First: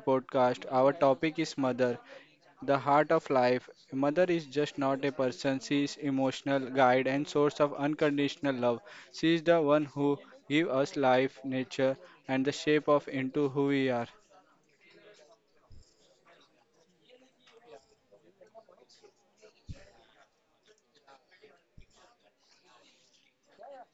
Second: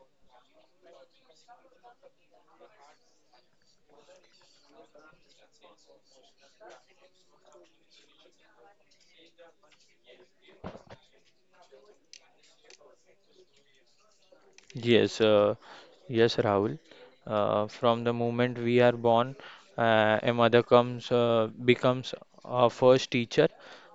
podcast. Our topic is Mother, the heart of life. Mother is just not a person, she is emotional guide and source of unconditional love. She is the one who gives us life, nature, and the shape of into who we are. Yes, uh, Yes, Rahul. From the moment we are born, a mother comes becomes our first teacher,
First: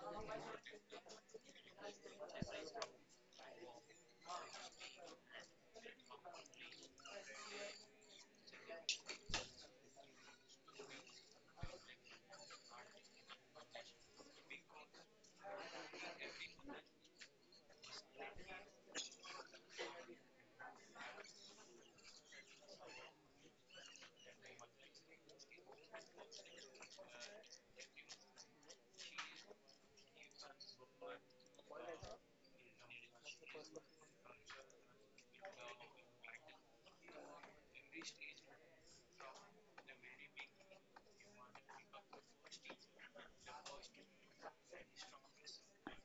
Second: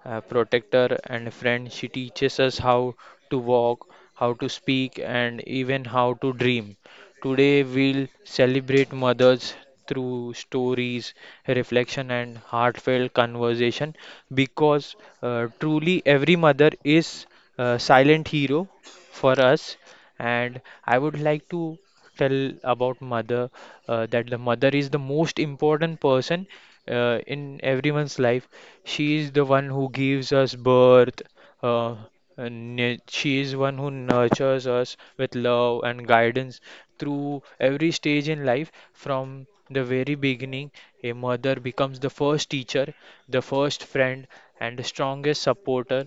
protector, and friend. She teaches us how to walk, how to speak, and even how to dream. Today, we'll celebrate mothers through stories, reflection, and heartfelt conversation because truly every mother is a silent hero for us. And I would like to tell about mother that the mother is the most important person in everyone's life. She is the one who gives us birth. Uh, and she is one who nurtures us with love and guidance through every stage in life. From the very beginning, a mother becomes the first teacher, the first friend, and the strongest supporter.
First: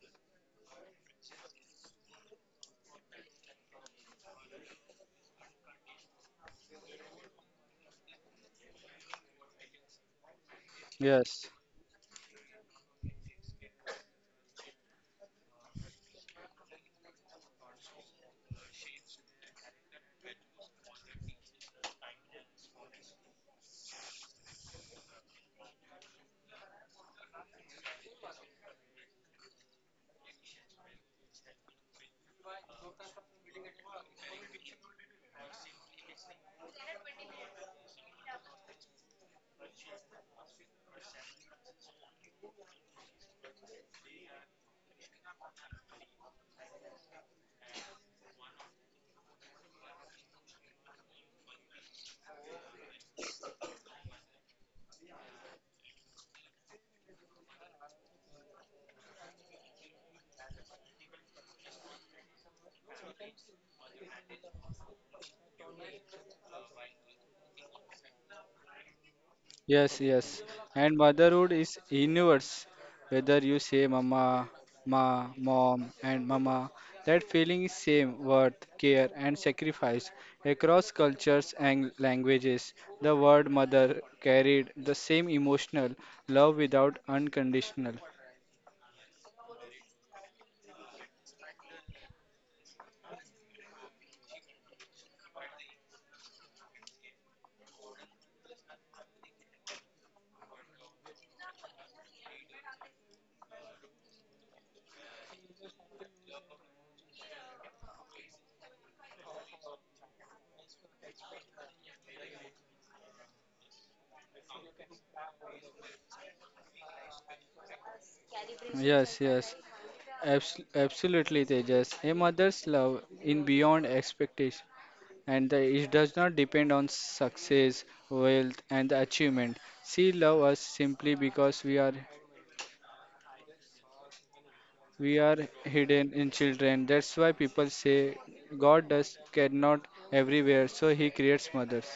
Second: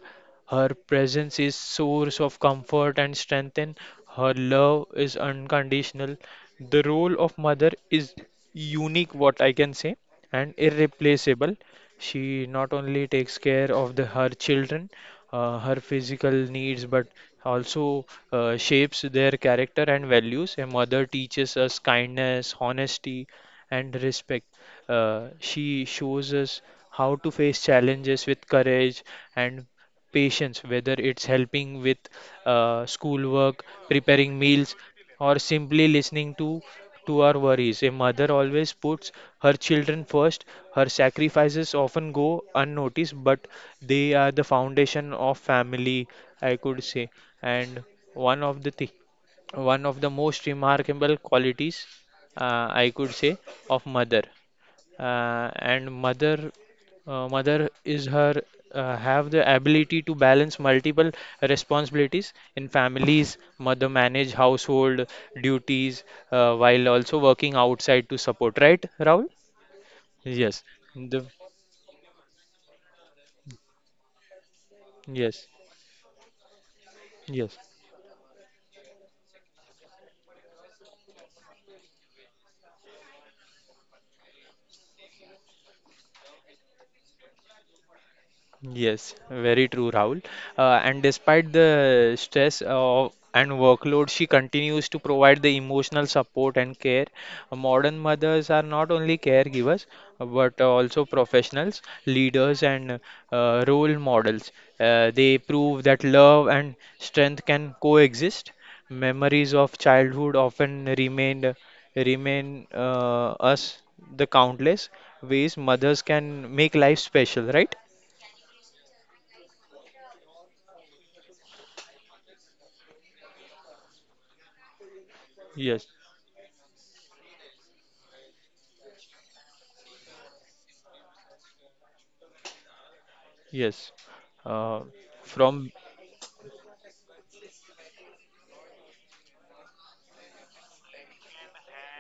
Her presence is source of comfort and strength, and her love is unconditional. The role of mother is unique, what I can say, and Yes. irreplaceable. She not only takes care of the her children, her physical needs, but also shapes their character and values. A mother teaches us kindness, honesty, and respect. She shows us how to face challenges with courage and patience, whether it's helping with schoolwork, preparing meals, or simply listening to our worries. A mother always puts her children first. Her sacrifices often go unnoticed, but they are the foundation of family, I could say. And one of the thi- one of the most remarkable qualities, I could say, of mother and mother mother is her have the ability to balance multiple responsibilities in families, mother manage household duties while also working outside to support, right, Rahul? Yes, yes. yes And the motherhood is universe. Whether you say mama, ma, yes mom, and mama, that yes feeling is same worth, care, and sacrifice. Across cultures and languages, the word mother carried the same emotional love without unconditional. Yes, very true, Rahul. And despite the stress of and workload, she continues to provide the emotional support and care. Modern mothers are not only caregivers but also professionals, leaders, and role models. They prove that love and strength can coexist. Memories of childhood often remain us the countless ways mothers can make life special, right? Yes, yes. Absolutely, Tejas. A mother's love in beyond expectation. And the, Yes. it does not depend on success, wealth, and the achievement. She loves us simply because we are Yes. Uh, we are from hidden in children. That's why people say God does cannot everywhere, so He creates mothers.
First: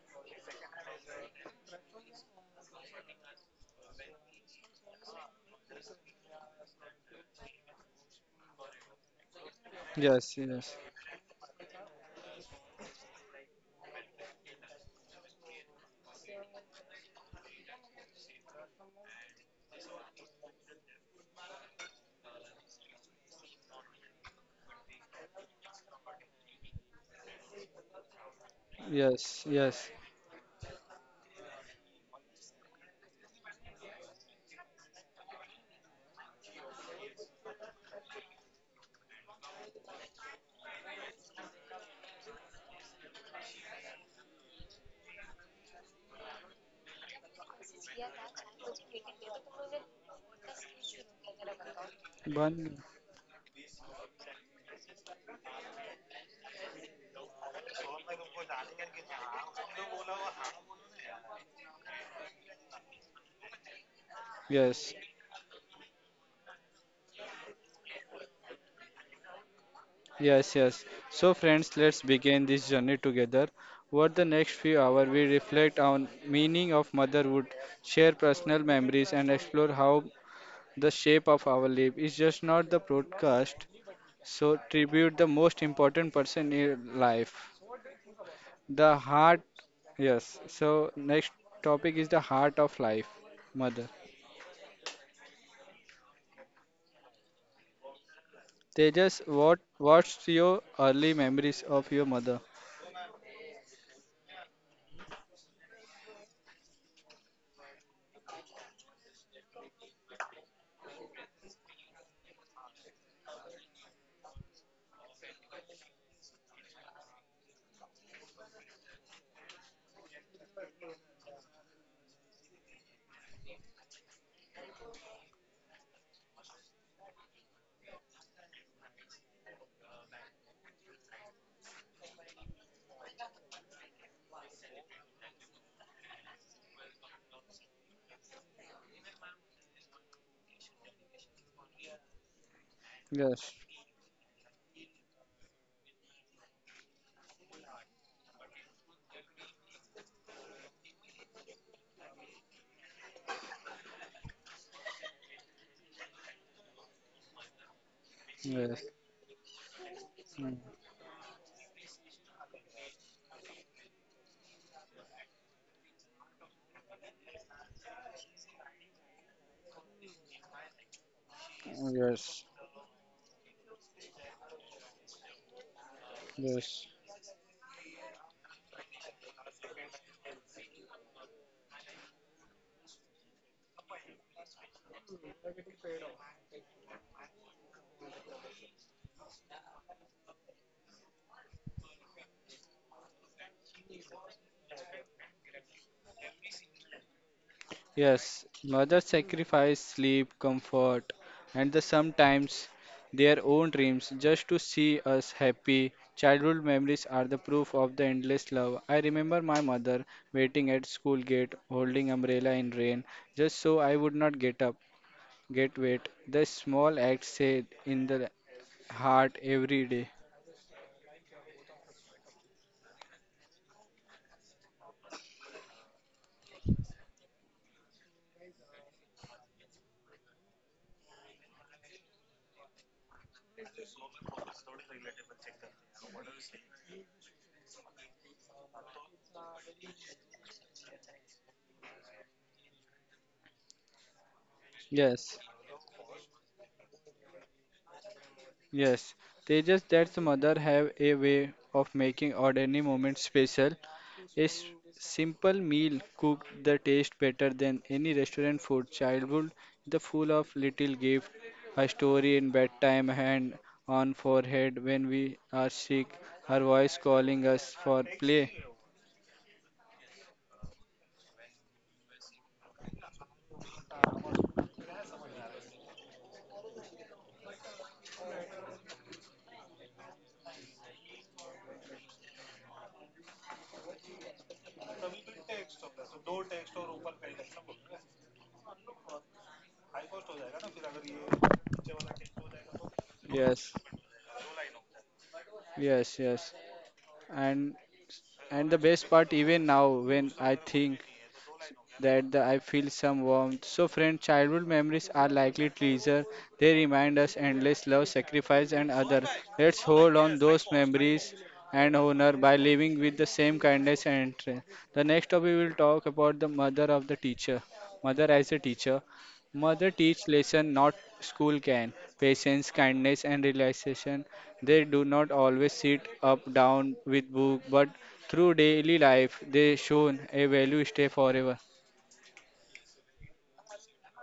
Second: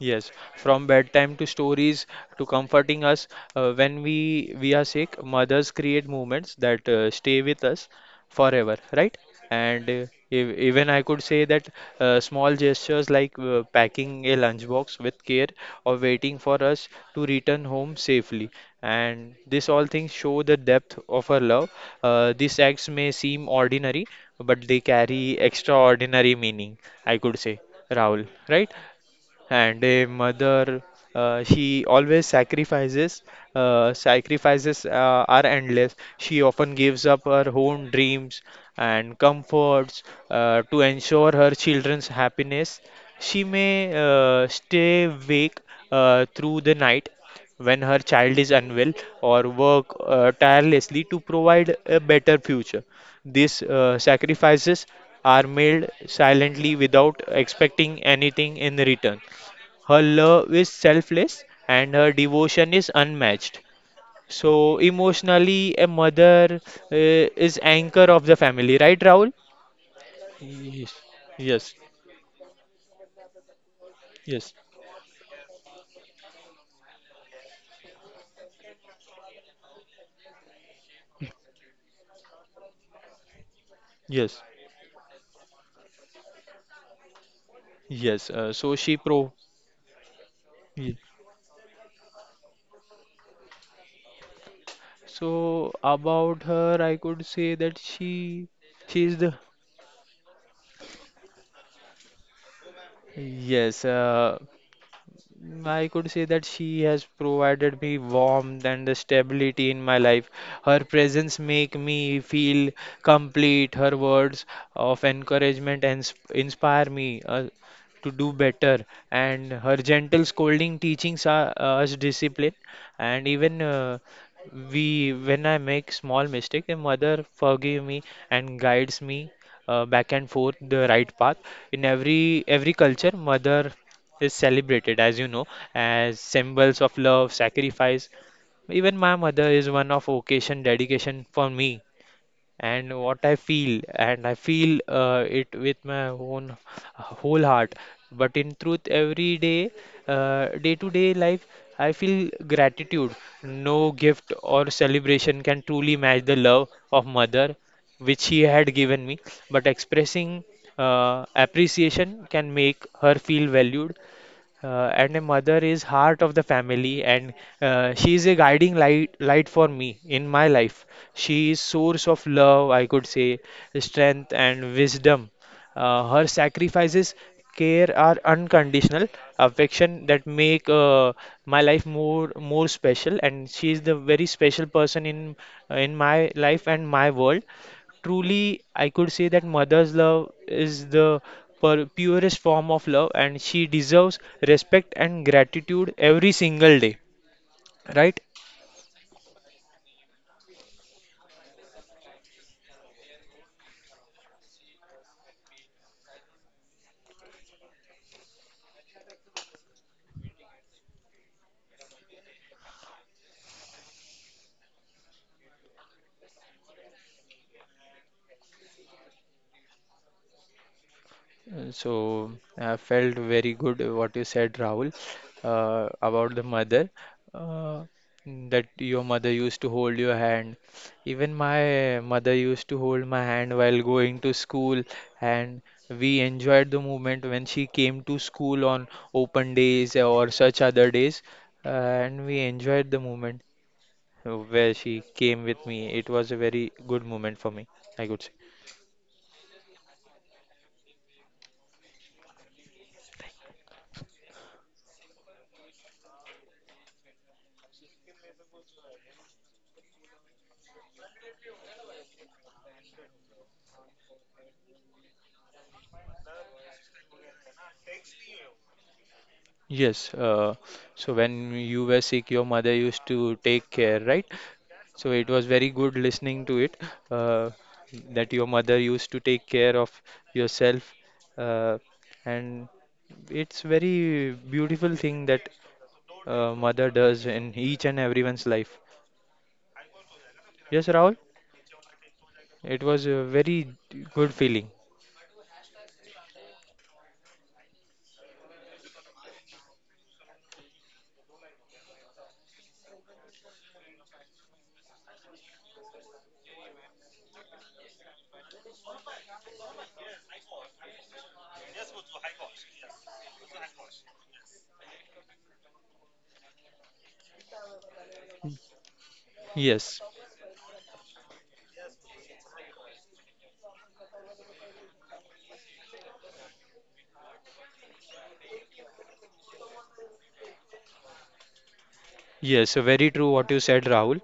Yes, from bedtime to stories to comforting us when we are sick, mothers create moments that stay with us forever, right? And Yes, yes, even I could say that small gestures like packing a lunchbox with care or waiting for us to return home safely, and this all things show the depth of her love. These acts may seem ordinary, but they carry extraordinary meaning, I could say, Rahul, right? yes, And yes. a mother she always sacrifices sacrifices are endless. She often gives up her own dreams and comforts to ensure her children's happiness. She may stay awake through the night when her child is unwell or work tirelessly to provide a better One, future. These sacrifices are made silently without expecting anything in return. Her love is selfless and her devotion is unmatched. So yes, emotionally, a mother uh, is anchor of the family, right, Rahul? yes, yes. Yes, So, yes, friends, let's begin this journey together. Over the next yes, few hours, we reflect on meaning of motherhood, share personal memories, and explore how the shape of our life is just not the broadcast, yes, so tribute the most important person in life. yes. So The she pro. heart, yes. So Ye- next topic is the heart of life, mother. So about her, I could say that she is Tejas, the. what's your early memories of your mother? Yes. I could say that she has provided me warmth and the stability in my life. Her presence make me feel complete. Her words of encouragement and inspire me to do better. And her gentle scolding teachings are, us discipline. And even when I make small mistake, my mother forgive me and guides me back and forth the right path. In every culture, mother is celebrated, as you know, as symbols of love, sacrifice. Even my mother is one of occasion dedication for me and what I Yes, feel, and I feel it with my own whole heart. But in truth, every day, day to day life, I feel gratitude. No gift or celebration can truly match the love of mother which she had yes, given me, but expressing mm, appreciation can make her feel valued, and a mother is heart of the family, and she is a guiding light for me in my life. She is source of yes, love, I could say, strength and wisdom. Her yes. sacrifices care are unconditional affection that make my life more special, and she is the very special person in my life and my world. Truly, I could say that mother's love is the purest form of love, and she deserves respect and gratitude every single day, right? Yes, mothers sacrifice sleep, comfort, and the sometimes their own dreams just to see us happy. Childhood memories are the proof of the endless love. I remember my mother waiting at school gate, holding umbrella in rain, just so I would not get up, get wet. The small acts say in the heart every day. So I felt very good what you said, Rahul, about the mother, uh, that your mother used to hold your hand. Even my mother used to hold my hand while going to school, and we enjoyed the moment when she came to school on open days or such other days, and we enjoyed the moment where she Yes. came with me. It was a very good moment for me, I could say. Yes, Tejas, that's mother have a way of making ordinary moments special. A s- simple meal cooked the taste better than any restaurant food. Childhood the full of little gift, a story in bedtime, hand on forehead when we are sick, her voice calling us for play. Yes, so when you were sick, your mother used to take care, right? So it was very good listening to it, uh, that your mother used to take care of yourself, uh, and it's very beautiful thing that mother does in each and everyone's life. Yes, Rahul, it was a very Yes, good feeling. yes, yes. And and the best part even now when I think that the, I feel some warmth. So, friend, childhood memories are likely treasure. They remind us endless love, sacrifice, and other. Let's hold on those memories and honor by living with the same kindness and interest. The next topic we will talk about the mother of the teacher. Mother as a teacher. Mother Yes. teach lesson not school can. Patience, kindness, and realization. They do not always sit up down with book, but through daily life they shown a value stay forever. Yes, so very true what you said, Rahul,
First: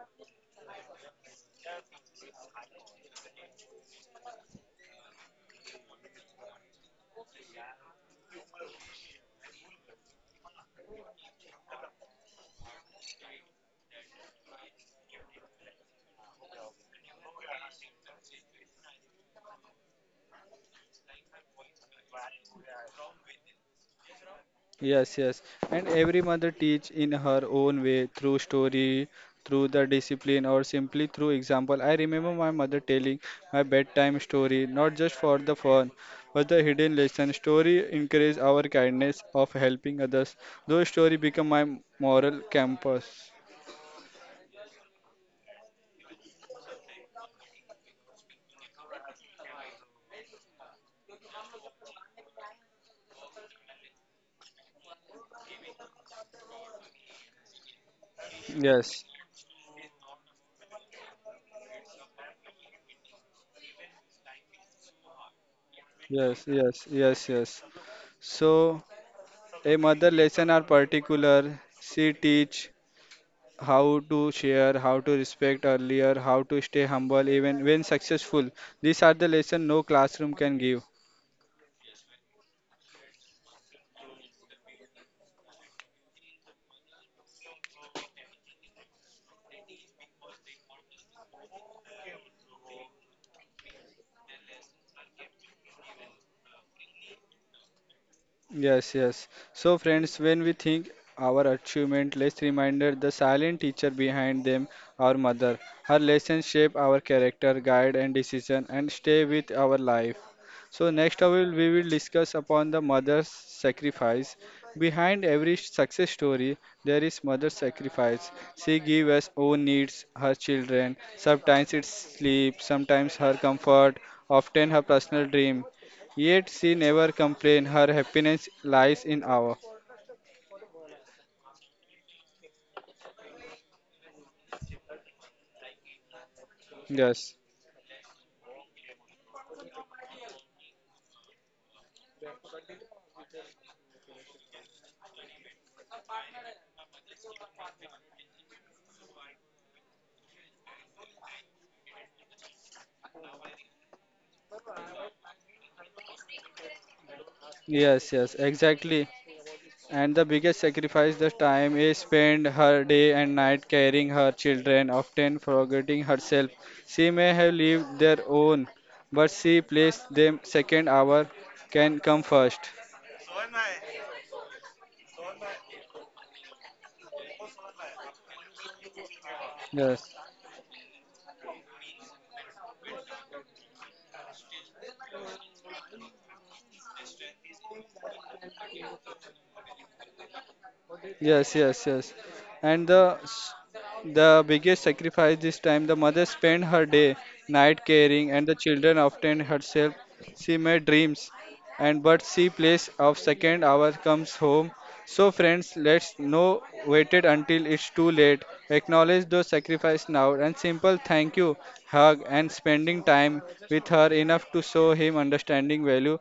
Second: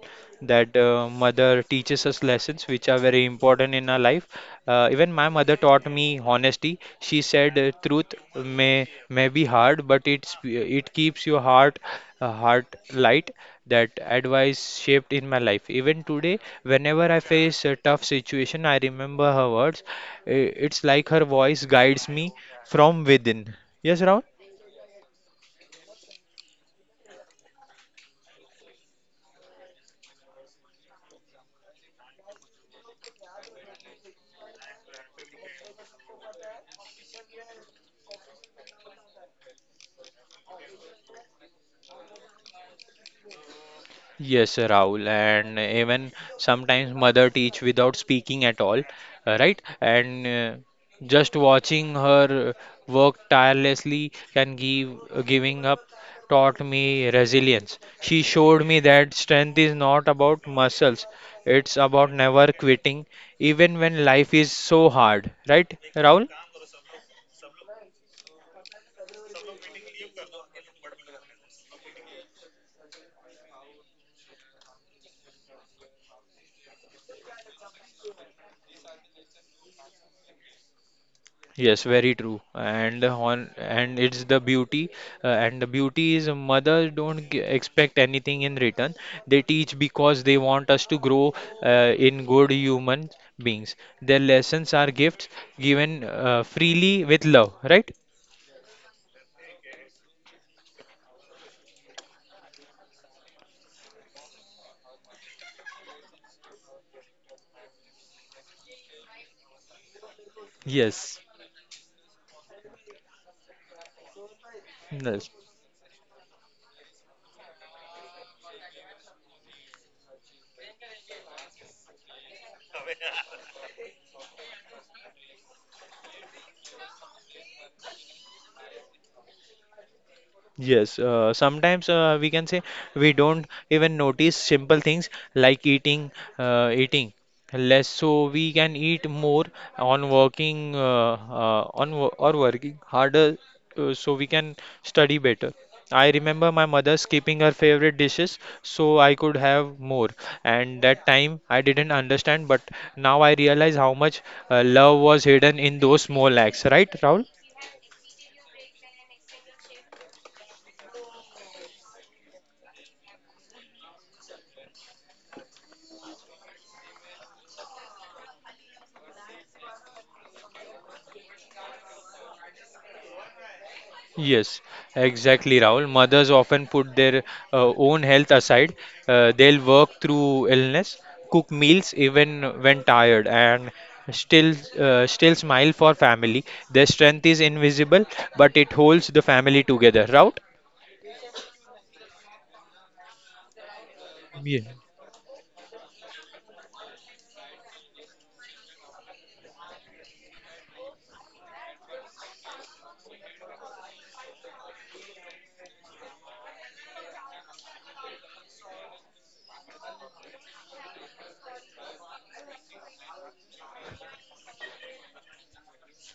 that mother teaches us lessons which are very important in our life. Even my mother taught me honesty. She said, "Truth may be hard, but it's it keeps your heart heart light." That advice shaped in my life. Even today, whenever I face a tough situation, I remember her words. It's like her voice guides me from within. Yes, Rahul? Yes, yes. And every mother teach in her own way through story, through the discipline, or simply through example. I remember my mother telling my bedtime story, not just for the fun, but the hidden lesson. Story encourage our kindness of helping others. Those story become my moral compass. Yes, Rahul, and even sometimes mother teach without speaking at all, right? And just watching her work tirelessly can give giving up taught me resilience. She showed me Yes, that strength is not about muscles; it's about never quitting, even when life is so hard, right, Rahul? yes, yes, yes, yes. So a mother lesson are particular. She teach how to share, how to respect earlier, how to stay humble even when successful. These are the lessons no classroom can give. Yes, very true. And it's the beauty, and the beauty is mothers don't g expect anything in return. They teach because they want us to grow in good human beings. Their lessons are gifts given freely with love, right? Yes, yes. So, friends, when we think our achievement, let's reminder the silent teacher behind them, our mother. Her lessons shape our character, guide, and decision, and stay with our life. So, Yes. next, I will we will discuss upon the mother's sacrifice. Behind Yes. every success story, there is mother's sacrifice. She gives us own needs, her children. Sometimes it's sleep, sometimes her comfort, often her personal dream. Yet she never complained. Her happiness lies in our. Yes, sometimes we can say we don't even notice simple things like eating, eating Yes, less, so we can eat more on working or working harder, so we can study better. I remember my mother skipping her favorite dishes so I could have more, and that time I didn't understand, but now I realize how much love was hidden in those small acts, right, Rahul? yes, yes, exactly. And the biggest sacrifice the time is spent her day and night carrying her children, often forgetting herself. She may have lived their own, but she placed them second. Our can come first. Yes, exactly, Rahul. Mothers often put their own health aside. They'll work Yes. through illness, cook meals even when tired, and still smile for family. Their strength is invisible, but it holds the family together. Right? Yes, yes, yes. And the Yeah. biggest sacrifice this time, the mother spent her day, night caring, and the children often herself. She made dreams, and but she place of second hour comes home. So friends, let's no waited until it's too late. Acknowledge those sacrifice now, and simple thank you, hug, and spending time with her enough to show him understanding value,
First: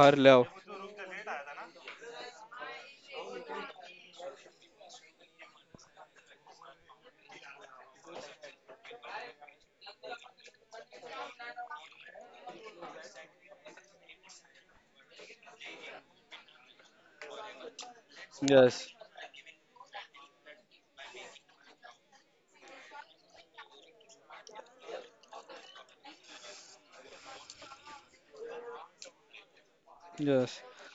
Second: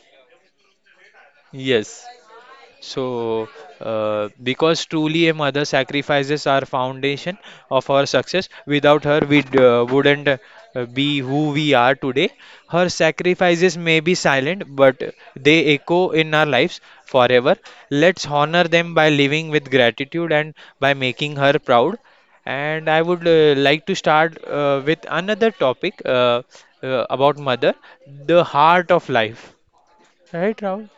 her love. Yes. So, because truly a mother sacrifices our foundation of our success. Without her, wouldn't be who we are today. Her sacrifices may be silent, but they echo in our lives forever. Let's honor Yes, them by living with gratitude and by making her proud. And I would like to start with another topic, about mother, the heart of life. Right, yes. Rahul?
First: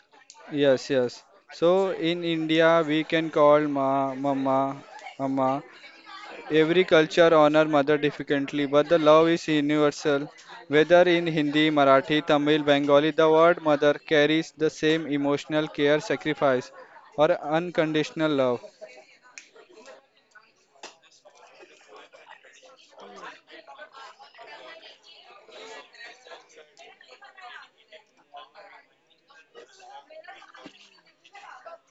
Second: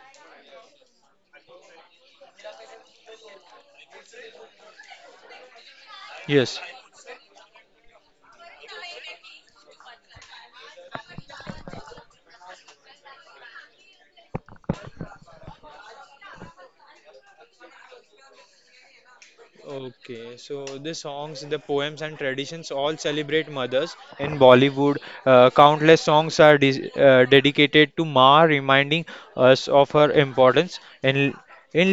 Yes, yes. So in India, we can call ma, mama, mama. Yes. Every culture honor mother differently, but the love is universal. Whether in Hindi, Marathi, Tamil, Bengali, the word mother carries the same emotional care, sacrifice, or unconditional love. Okay, so the songs, the poems, and traditions all celebrate mothers. In Bollywood, countless songs are dedicated to Ma, reminding us of her importance. In in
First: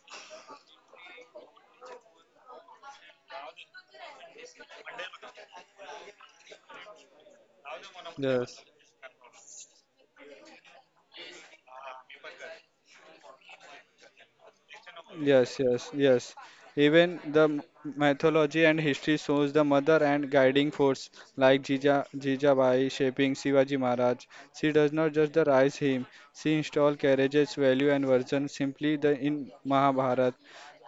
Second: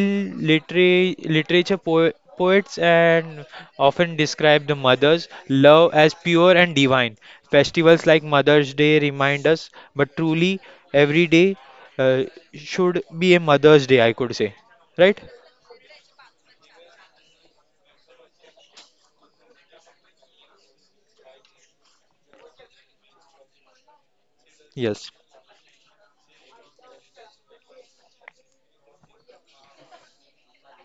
litera- literature, poets and often describe the mother's love as pure and divine. Festivals like Yes. Mother's Day remind us, but truly, every day uh, should be a Mother's Day, I could say, right? Yes, yes, yes. Even mythology and history shows the mother and guiding force like Jijabai shaping Shivaji Maharaj. She does not Yes. just the rise him, she install carriages, value and version simply the in Mahabharata.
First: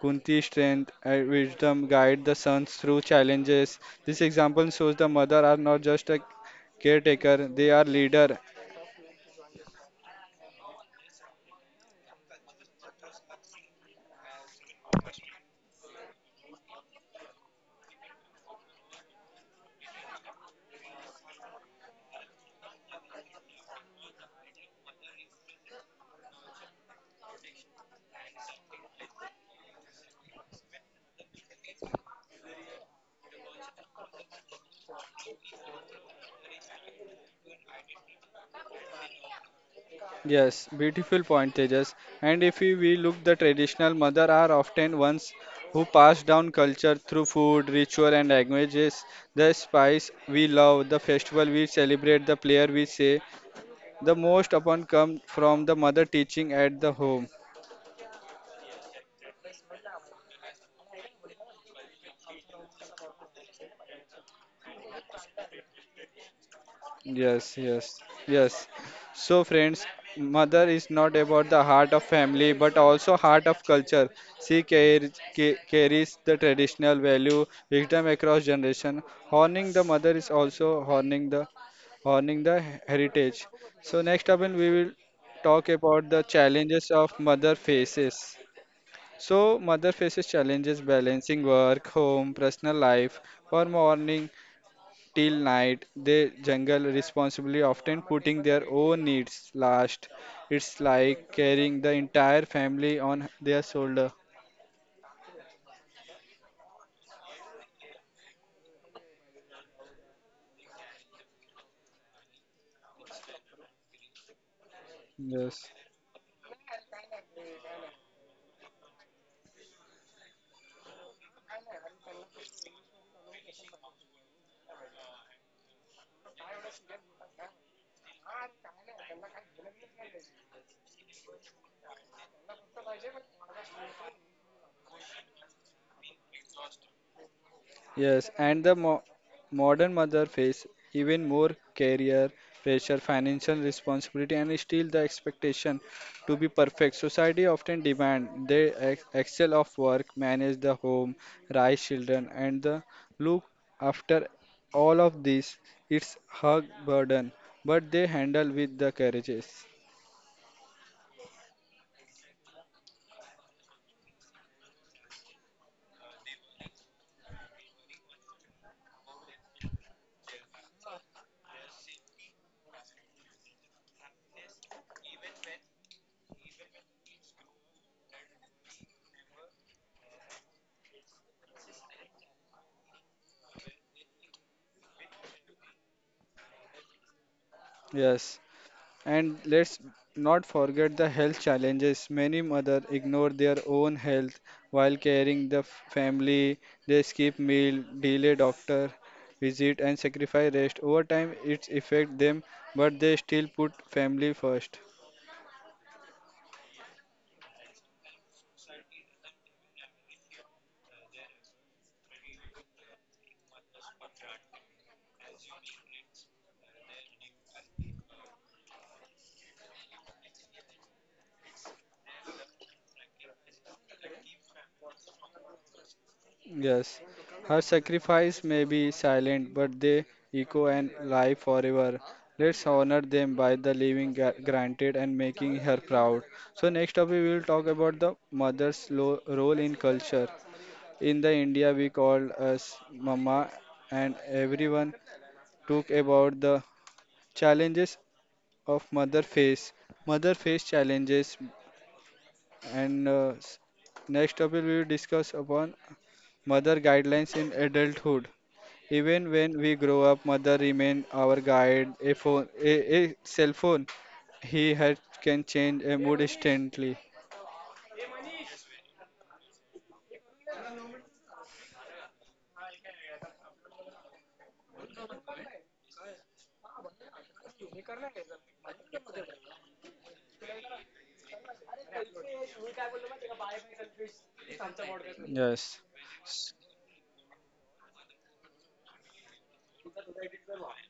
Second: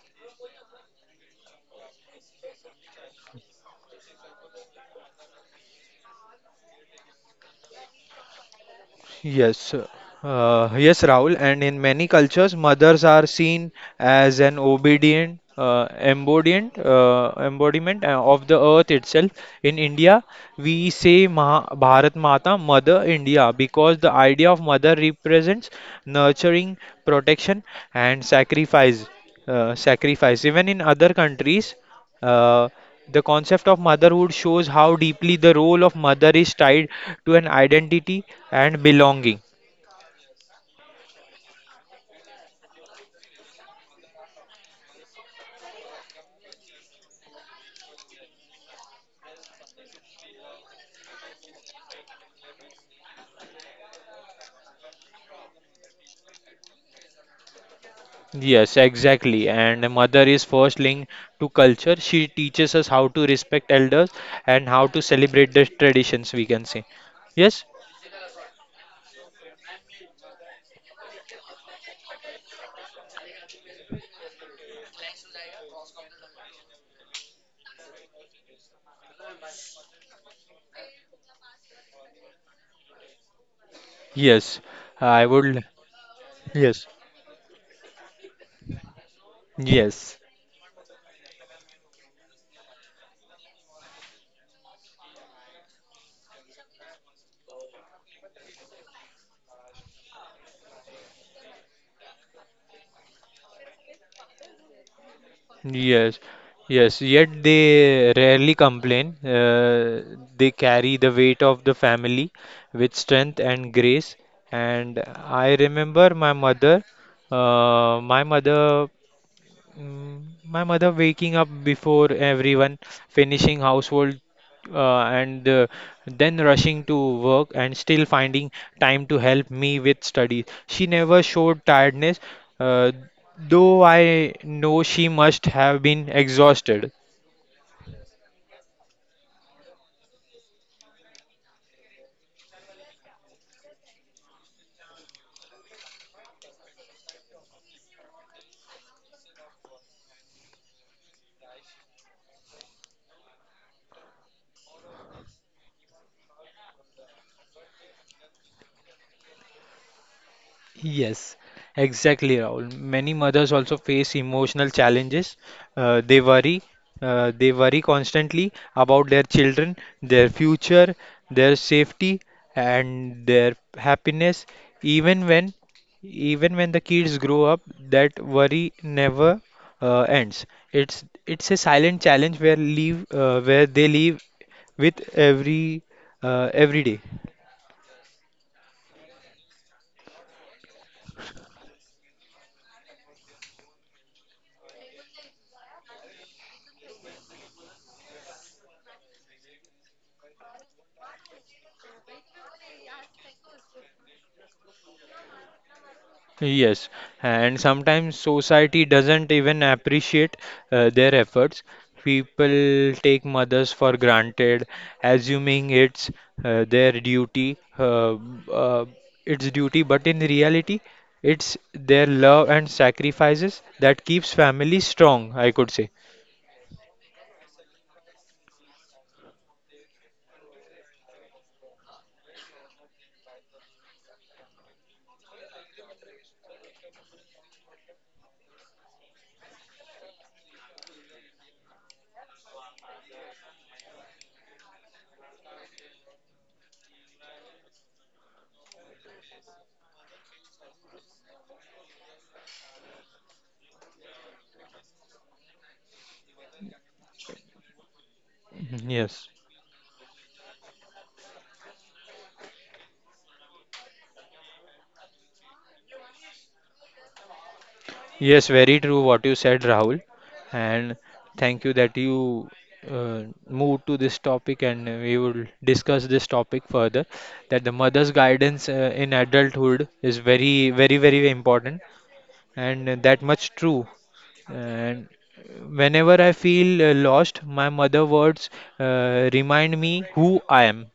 Kunti's strength and wisdom guide the sons through challenges. This example shows the mother are not just a caretaker, they are leader. Yes, yes, Rahul. And in many cultures, mothers are seen as an obedient embodiment of the earth itself. In India, we say Maha Bharat Mata, Mother India, because the idea of mother represents nurturing, protection, and sacrifice. Sacrifice. Even in other countries. Uh, the concept of motherhood shows how deeply the role of mother is tied to an identity and belonging. Yes, beautiful point, Tejas. And if we look, the traditional mother are often ones who pass down culture through food, ritual, and languages. The spice we love, the festival we celebrate, the player we say, the most upon come from the mother teaching at the home. Yes, exactly. And a mother is first linked to culture. She teaches us how to respect elders and how to celebrate the traditions, we can say. Yes, Yes, yes, yes. So friends, mother is not about the heart of family, but also heart of culture. She carries, carries the traditional value wisdom across generation. Honoring the mother is also honoring the heritage. So next up, yes. we will I would. talk about the Yes, challenges of mother faces. So, mother yes. faces challenges balancing work, home, personal life. For morning, till night. They jungle responsibly, often putting their own needs last. It's like carrying the entire family on their shoulder. Yes, yes, yet they rarely complain. They carry the weight of the family with strength and grace. And I Yes. remember my mother, uh, my mother Mm, My mother waking up before everyone, finishing household, and then rushing to work and still finding time to help me with study. She never showed tiredness, uh, though I know she must have been exhausted. Yes, and modern mother face even more career pressure, financial responsibility, and still the expectation to be perfect. Society often demand they excel of work, manage the home, raise children, and the look after all of this. It's her burden, but they handle with the courageous. Yes, exactly, Rahul. Many mothers also face emotional challenges. Uh, they worry, they worry constantly about their children, their future, their safety, and their happiness. Even when, even when the kids grow up, that worry never ends. It's a silent challenge where they live with every day. Yes. And let's not forget the health challenges. Many mothers ignore their own health while caring family. They skip meal, delay doctor visit, and sacrifice rest. Over time, it affects them, but they still put family first. Yes, and sometimes society doesn't even appreciate their efforts. People take mothers for granted, assuming it's their uh, duty, but in reality, it's their love and sacrifices that keeps families strong, I could say. Yes, her sacrifice may be silent, but they echo and live forever. Let's honor them by the living granted and making her proud. So next up, we will talk about the mother's role in culture. In the India, we called us Mama, and everyone took about the challenges of mother face challenges, and next topic we will discuss upon mother guidelines in adulthood. Mhm. Yes. Even when we grow up, mother remain our guide. A phone, a cell phone, he had can change a mood instantly. Yes, very true what you said, Rahul. And thank you that you uh, moved to this topic, and we will discuss this topic further. That the mother's guidance in adulthood is very, very, very important, and that much true. And Yes. whenever I feel lost, my mother words remind me who I am.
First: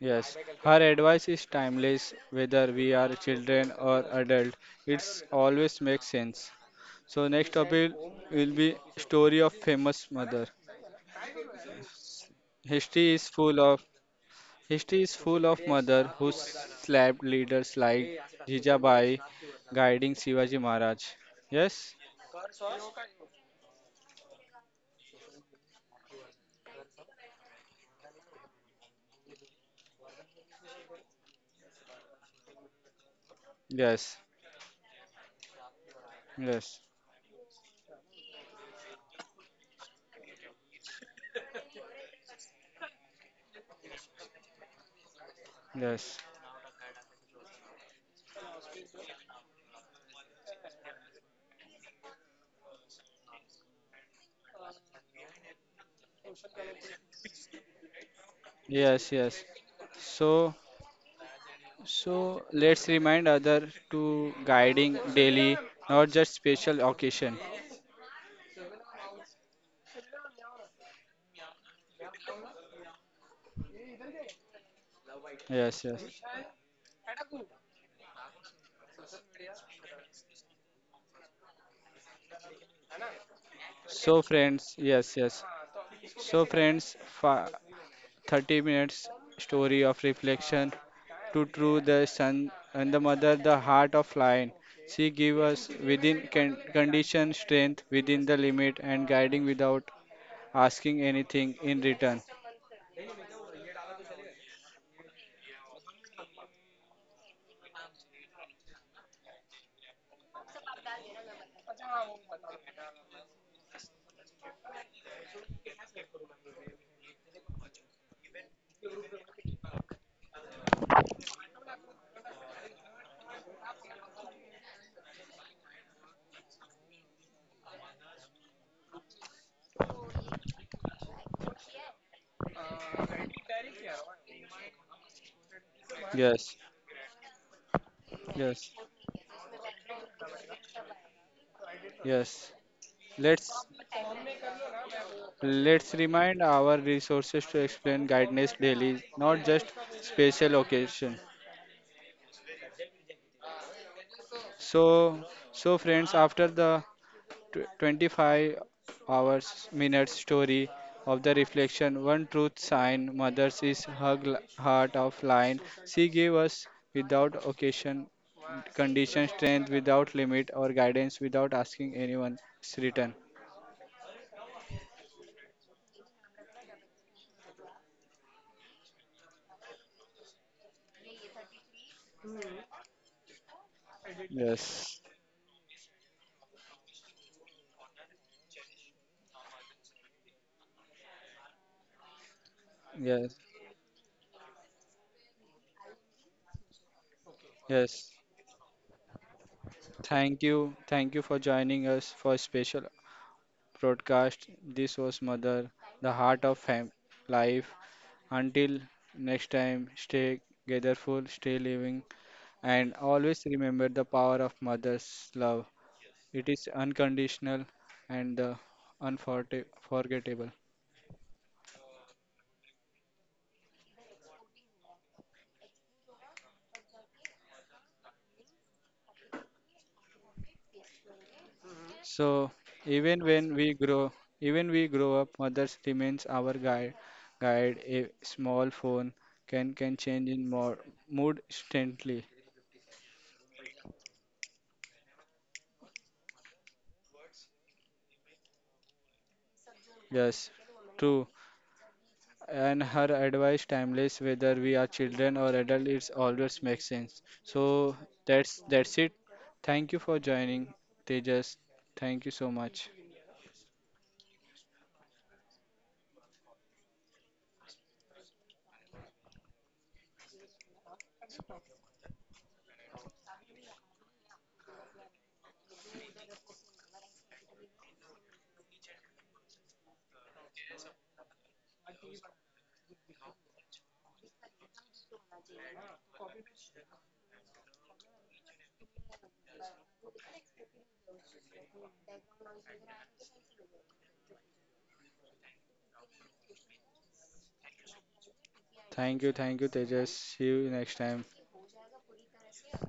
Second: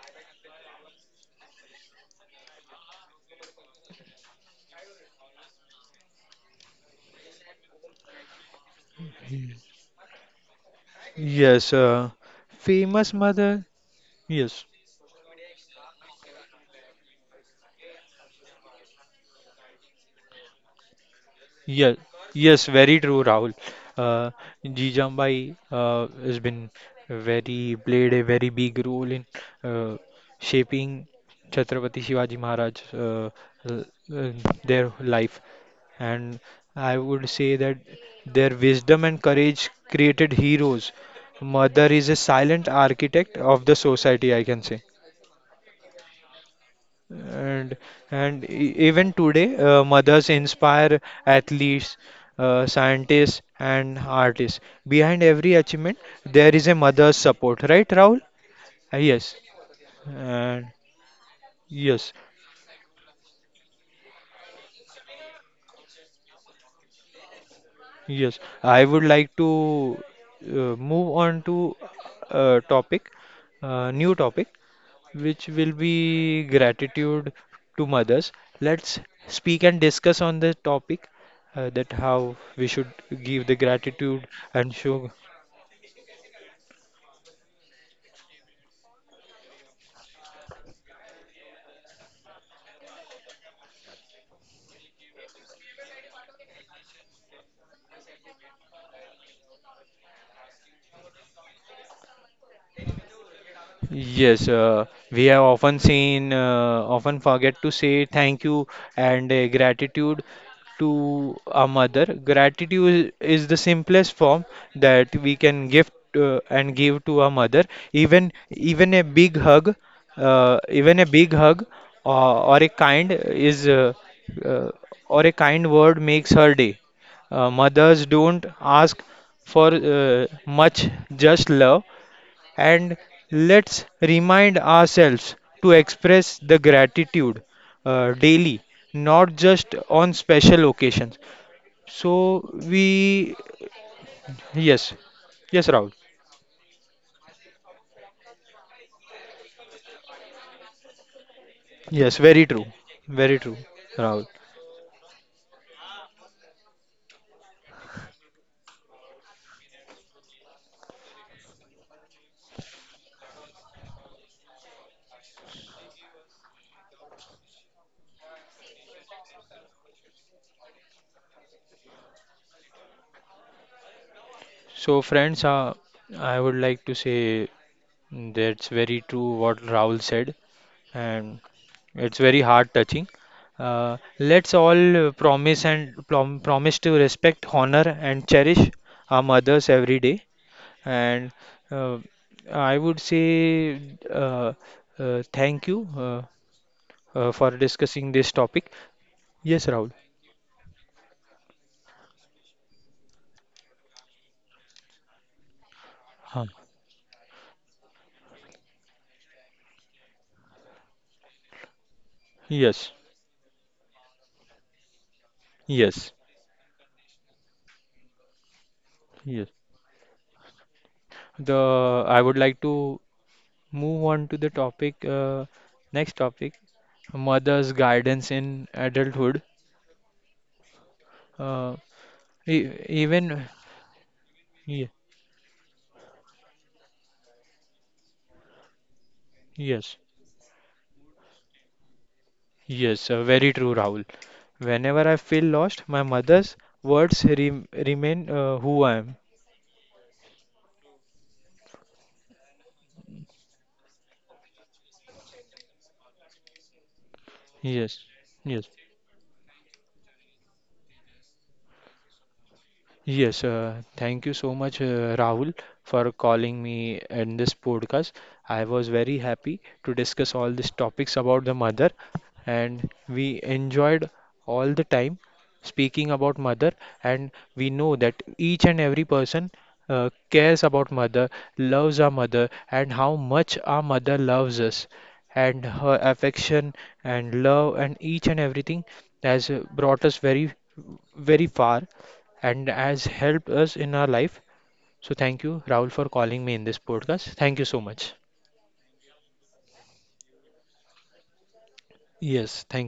Yes, her advice is timeless, whether we are children or adult. It's always makes sense. So next topic will be story of famous mother. Yes, History famous is full mother. of Yes. history is full of mother who slapped leaders like Jijabai, guiding Shivaji Maharaj. Yes, Yes, yes, very true, Rahul. Uh, Jijambai has been very played a very big role in uh, shaping Chhatrapati Shivaji Maharaj l- yes, uh, their life, and yes, I would say that their wisdom and courage created heroes. Mother is a silent architect of the society, I can say. yes, And and even today, mothers inspire athletes, scientists, and artists. Behind every achievement, there is a mother's support, right, Rahul? Yes, Yes. yes. So And yes, So let's remind other to guiding daily, not just special occasion. yes. I would like to uh, move on to a topic, new topic, which will Yes, be yes. gratitude to mothers. Let's speak and discuss on the topic that how we should give the So gratitude friends, and show. yes, yes. So friends, 30 minutes story of reflection to true the son and the mother, the heart of lion. She give us within condition strength within the limit and guiding without asking anything in return. Yes, we have often seen, often forget to say thank you and gratitude to our mother. Gratitude is the simplest form that we can give and give to our mother. Even a big hug, even a big hug or a kind is uh, or a kind word makes her day. Mothers don't ask for much, just love. And let's remind ourselves to express Yes, the gratitude daily, yes, not just on special occasions. So yes. we, Let's yes, yes, Rahul. Let's remind our resources to explain guidance daily, not just special occasion. Yes, very true. Very true, Rahul. So, so friends, after the 25 hours minute story of the reflection, one truth sign mothers is her heart of lion. She gave us without occasion, condition, strength without limit, or guidance without asking anyone's return. So, friends, I would like to say that's very true what Rahul said. And it's very heart touching. Let's all Yes, promise and promise to respect, honor, and cherish our mothers every day. And uh, I would say yes, uh, thank you for yes. discussing this topic. Yes, Rahul. Thank you. Thank you for joining us for special broadcast. This was Mother, the heart Huh. of life. Until next time, stay gatherful, stay living, and Yes, always remember the power of mother's love. yes, It is unconditional and yes. unforgettable. The I would like to move on to the topic, next topic, mother's guidance in adulthood. Uh, So E- even Even, when we grow, even we ye- grow up, mother's remains our guide. Guide a small phone can yes, change in more mood instantly. yes, very true, Rahul. Whenever I feel lost, my mother's words re remain who I am. Yes, true. And her advice timeless, whether we are children or adult, it's always makes sense. So Yes, that's yes. that's it. Thank you for joining, Tejas. Thank you so much. Yes, thank you so much, Rahul, for calling me in this podcast. I was very happy to discuss all these topics about the mother, and we enjoyed all the time speaking about mother. And we know that each and every person cares about mother, loves our mother, and how much our mother loves us, and her affection and love and each and everything has brought us very, very far and has helped us in our life. So thank you, Rahul, for calling me in this podcast. Thank you so much. Thank you, Tejas. See you next time. Yes, thank you.